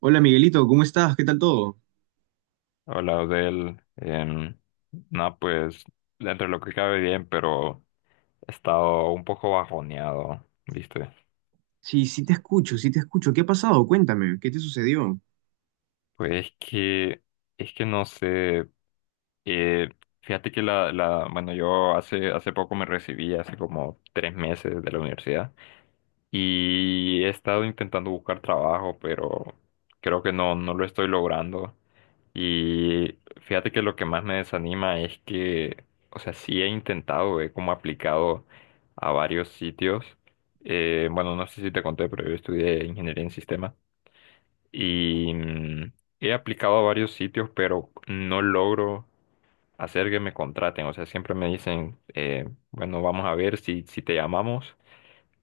Hola Miguelito, ¿cómo estás? ¿Qué tal todo? Hola, Odel. No, pues dentro de lo que cabe bien, pero he estado un poco bajoneado, ¿viste? Sí, sí te escucho, sí te escucho. ¿Qué ha pasado? Cuéntame, ¿qué te sucedió? Pues es que no sé. eh, Fíjate que bueno, yo hace poco me recibí, hace como tres meses de la universidad, y he estado intentando buscar trabajo, pero creo que no lo estoy logrando. Y fíjate que lo que más me desanima es que, o sea, sí he intentado, he como aplicado a varios sitios. Bueno, no sé si te conté, pero yo estudié ingeniería en sistemas y he aplicado a varios sitios, pero no logro hacer que me contraten. O sea, siempre me dicen, bueno, vamos a ver si te llamamos,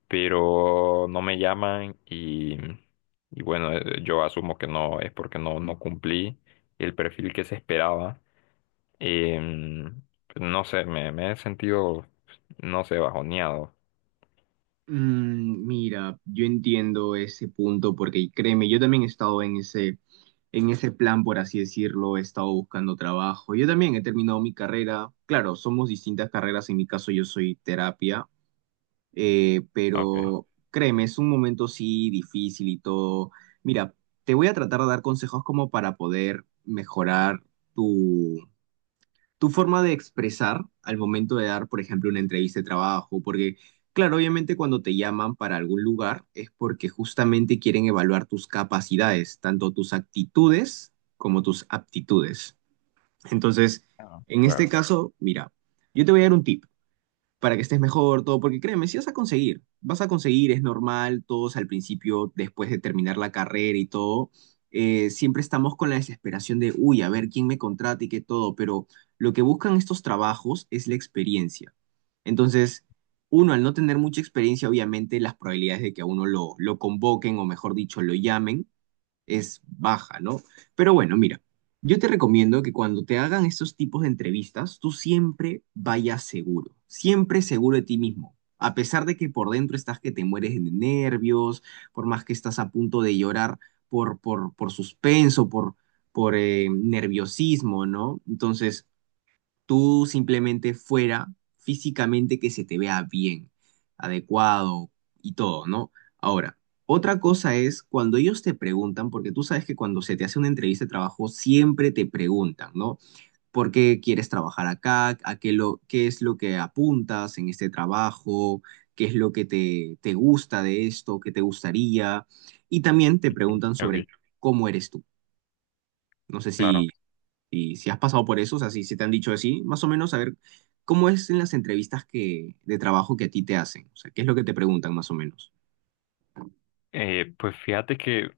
pero no me llaman y bueno, yo asumo que no es porque no cumplí el perfil que se esperaba. Em, pues, no sé, me he sentido, pues, no sé, bajoneado. Mira, yo entiendo ese punto porque créeme, yo también he estado en ese plan, por así decirlo, he estado buscando trabajo. Yo también he terminado mi carrera. Claro, somos distintas carreras, en mi caso yo soy terapia, Ok. pero créeme, es un momento sí difícil y todo. Mira, te voy a tratar de dar consejos como para poder mejorar tu forma de expresar al momento de dar, por ejemplo, una entrevista de trabajo, porque, claro, obviamente cuando te llaman para algún lugar es porque justamente quieren evaluar tus capacidades, tanto tus actitudes como tus aptitudes. Entonces, Ah, en este claro. caso, mira, yo te voy a dar un tip para que estés mejor, todo, porque créeme, si vas a conseguir, vas a conseguir, es normal, todos al principio, después de terminar la carrera y todo, siempre estamos con la desesperación de, uy, a ver quién me contrata y qué todo, pero lo que buscan estos trabajos es la experiencia. Entonces, uno, al no tener mucha experiencia, obviamente las probabilidades de que a uno lo convoquen o mejor dicho, lo llamen es baja, ¿no? Pero bueno, mira, yo te recomiendo que cuando te hagan estos tipos de entrevistas, tú siempre vayas seguro, siempre seguro de ti mismo. A pesar de que por dentro estás que te mueres de nervios, por más que estás a punto de llorar por suspenso, por nerviosismo, ¿no? Entonces, tú simplemente fuera físicamente que se te vea bien, adecuado y todo, ¿no? Ahora, otra cosa es cuando ellos te preguntan, porque tú sabes que cuando se te hace una entrevista de trabajo siempre te preguntan, ¿no? ¿Por qué quieres trabajar acá? ¿Qué es lo que apuntas en este trabajo? ¿Qué es lo que te gusta de esto? ¿Qué te gustaría? Y también te preguntan Ok, sobre cómo eres tú. No sé si claro. y si has pasado por eso, o sea, si te han dicho así, más o menos saber cómo es en las entrevistas de trabajo que a ti te hacen. O sea, qué es lo que te preguntan más o menos. Pues fíjate que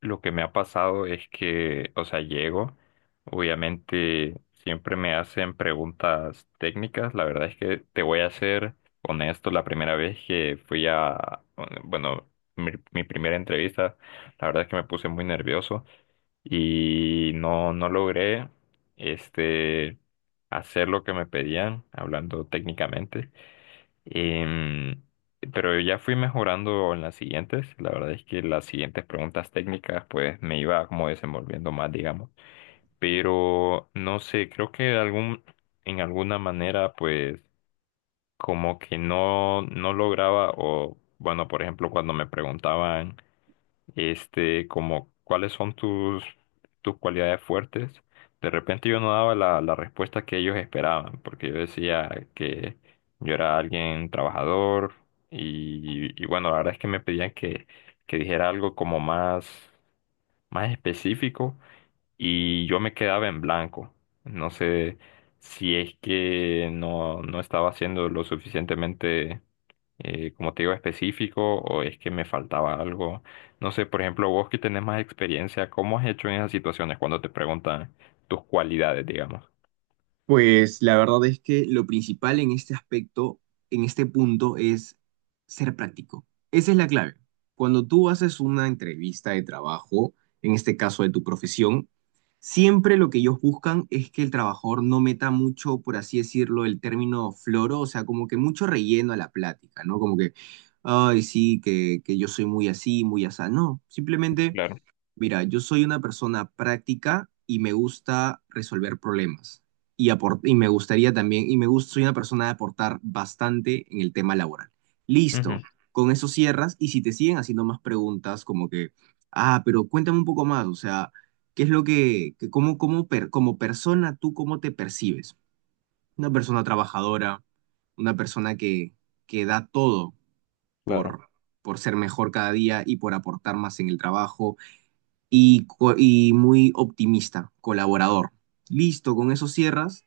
lo que me ha pasado es que, o sea, llego, obviamente siempre me hacen preguntas técnicas, la verdad es que te voy a ser honesto, la primera vez que fui a, bueno, mi primera entrevista, la verdad es que me puse muy nervioso y no logré, este, hacer lo que me pedían, hablando técnicamente. Em, pero ya fui mejorando en las siguientes. La verdad es que las siguientes preguntas técnicas pues me iba como desenvolviendo más, digamos. Pero no sé, creo que en alguna manera pues como que no lograba o bueno, por ejemplo, cuando me preguntaban este, como cuáles son tus cualidades fuertes. De repente yo no daba la respuesta que ellos esperaban, porque yo decía que yo era alguien trabajador y bueno, la verdad es que me pedían que dijera algo como más, más específico y yo me quedaba en blanco. No sé si es que no estaba siendo lo suficientemente como te digo, específico o es que me faltaba algo. No sé, por ejemplo, vos que tenés más experiencia, ¿cómo has hecho en esas situaciones cuando te preguntan tus cualidades, digamos? Pues la verdad es que lo principal en este aspecto, en este punto, es ser práctico. Esa es la clave. Cuando tú haces una entrevista de trabajo, en este caso de tu profesión, siempre lo que ellos buscan es que el trabajador no meta mucho, por así decirlo, el término floro, o sea, como que mucho relleno a la plática, ¿no? Como que, ay, sí, que yo soy muy así, muy asá. No, simplemente. Claro. Mira, yo soy una persona práctica y me gusta resolver problemas. Y me gustaría también, y me gusta, soy una persona de aportar bastante en el tema laboral. Listo, Ujú, con eso cierras. Y si te siguen haciendo más preguntas, como que, ah, pero cuéntame un poco más, o sea, ¿qué es lo que, como persona tú cómo te percibes? Una persona trabajadora, una persona que da todo claro, por, por ser mejor cada día y por aportar más en el trabajo y muy optimista, colaborador. Listo, con eso cierras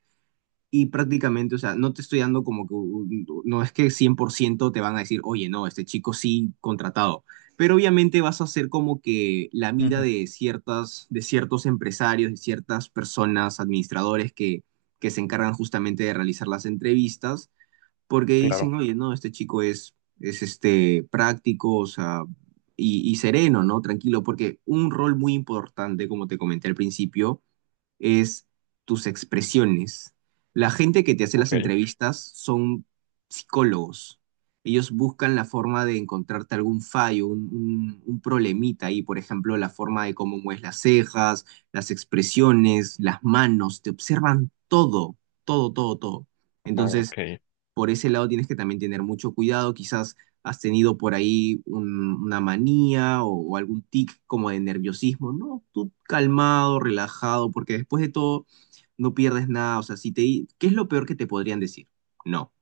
y prácticamente, o sea, no te estoy dando como que, no es que 100% te van a decir, oye, no, este chico sí contratado, pero obviamente vas a ser como que la mira ujú, de ciertas, de ciertos empresarios, de ciertas personas, administradores que se encargan justamente de realizar las entrevistas porque dicen, claro. oye, no, este chico es, este, práctico, o sea, y sereno, ¿no? Tranquilo, porque un rol muy importante, como te comenté al principio, es tus expresiones. La gente que te hace las Ok, entrevistas son psicólogos. Ellos buscan la forma de encontrarte algún fallo, un problemita ahí, por ejemplo, la forma de cómo mueves las cejas, las expresiones, las manos, te observan todo, todo, todo, todo. Entonces, ok. por ese lado tienes que también tener mucho cuidado. Quizás has tenido por ahí una manía o algún tic como de nerviosismo, ¿no? Tú calmado, relajado, porque después de todo no pierdes nada. O sea, si te, di- ¿qué es lo peor que te podrían decir? No.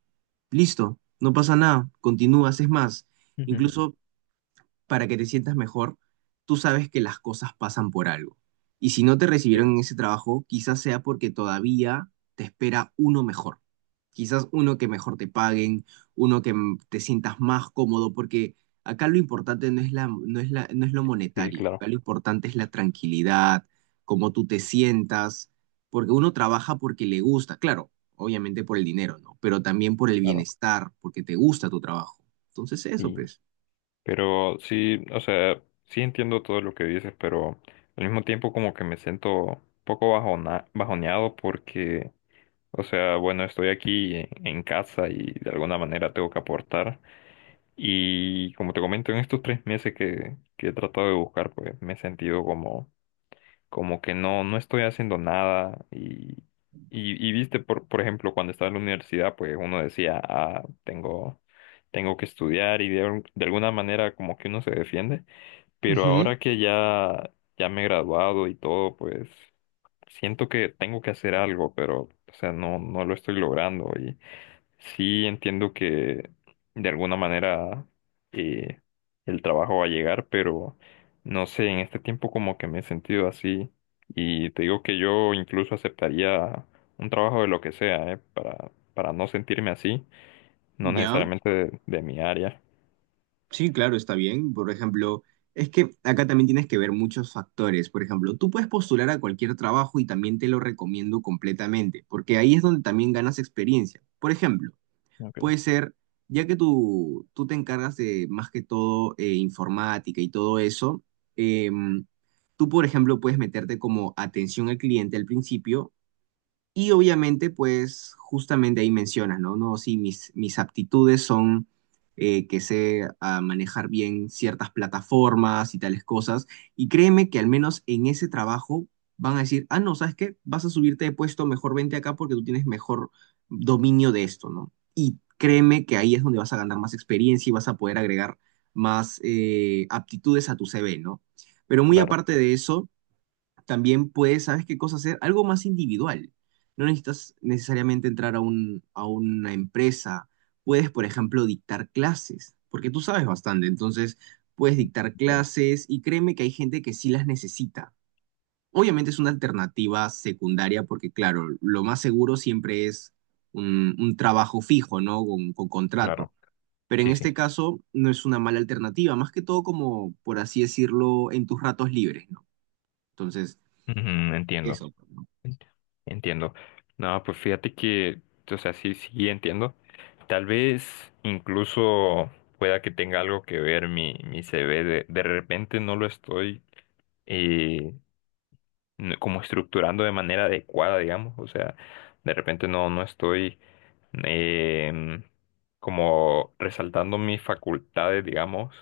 Listo, no pasa nada, continúas, es más. Ujú. Incluso para que te sientas mejor, tú sabes que las cosas pasan por algo. Y si no te recibieron en Sí, ese trabajo, quizás sea porque todavía te espera uno mejor. Quizás uno que mejor te paguen, uno que te sientas más cómodo, porque acá lo importante no es lo sí, monetario, acá claro, lo importante es la tranquilidad, cómo tú te sientas, porque uno trabaja porque le gusta, claro, obviamente por el dinero, ¿no? Pero también por el claro. bienestar, porque te gusta tu trabajo. Entonces eso, Sí. pues. Pero sí, o sea, sí entiendo todo lo que dices, pero al mismo tiempo como que me siento un poco bajoneado porque, o sea, bueno, estoy aquí en casa y de alguna manera tengo que aportar. Y como te comento, en estos tres meses que he tratado de buscar, pues me he sentido como, como que no estoy haciendo nada. Y viste, por ejemplo, cuando estaba en la universidad, pues uno decía, ah, tengo, tengo que estudiar y de alguna manera como que uno se defiende. Pero Ujú. ahora que ya, ya me he graduado y todo, pues siento que tengo que hacer algo, pero, o sea, no lo estoy logrando. Sí, entiendo que de alguna manera eh, el trabajo va a llegar, pero no sé, en este tiempo como que me he sentido así y te digo que yo incluso aceptaría un trabajo de lo que sea, para no sentirme así, no Ya, necesariamente de mi área. sí, claro, está bien. Por ejemplo, es que acá también tienes que ver muchos factores. Por ejemplo, tú puedes postular a cualquier trabajo y también te lo recomiendo completamente, porque ahí es donde también ganas experiencia. Por ejemplo, Ok, puede ser, ya que tú te encargas de más que todo informática y todo eso, em, tú, por ejemplo, puedes meterte como atención al cliente al principio. Y obviamente, pues justamente ahí mencionas, ¿no? No, sí, mis aptitudes son que sé manejar bien ciertas plataformas y tales cosas. Y créeme que al menos en ese trabajo van a decir, ah, no, ¿sabes qué? Vas a subirte de puesto, mejor vente acá porque tú tienes mejor dominio de esto, ¿no? Y créeme que ahí es donde vas a ganar más experiencia y vas a poder agregar más aptitudes a tu CV, ¿no? Pero muy claro, aparte de eso también puedes, ¿sabes qué cosa hacer? Algo más individual. No necesitas necesariamente entrar a un, a una empresa. Puedes, por ejemplo, dictar clases, porque tú sabes bastante. Entonces, puedes dictar entiendo, clases y créeme que hay gente que sí las necesita. Obviamente es una alternativa secundaria porque, claro, lo más seguro siempre es un trabajo fijo, ¿no? Con contrato. claro. Pero en Sí, sí. este caso no es una mala alternativa, más que todo como, por así decirlo, en tus ratos libres, ¿no? Entonces, Ujú, entiendo. eso. Entiendo. No, pues fíjate que, o sea, sí, sí entiendo. Tal vez incluso pueda que tenga algo que ver mi CV. De repente no lo estoy eh, como estructurando de manera adecuada, digamos. O sea, de repente no estoy em, como resaltando mis facultades, digamos,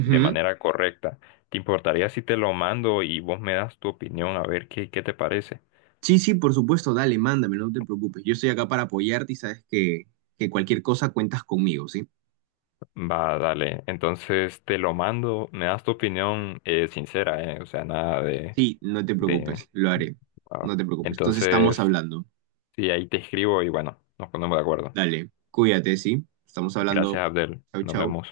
de manera correcta. ¿Te importaría si te lo mando y vos me das tu opinión a ver qué, qué te parece? Sí, sí, por supuesto, dale, mándamelo, no te preocupes. Yo estoy acá para apoyarte y sabes que cualquier cosa cuentas conmigo, ¿sí? Va, dale. Entonces te lo mando. Me das tu opinión sincera, ¿eh? O sea, nada de, Sí, no te de... preocupes, lo haré. ah. No te preocupes. Entonces estamos Entonces, hablando. sí, ahí te escribo y bueno, nos ponemos de acuerdo. Dale, cuídate, ¿sí? Estamos Gracias, hablando. Abdel. Chau, Nos chau. vemos.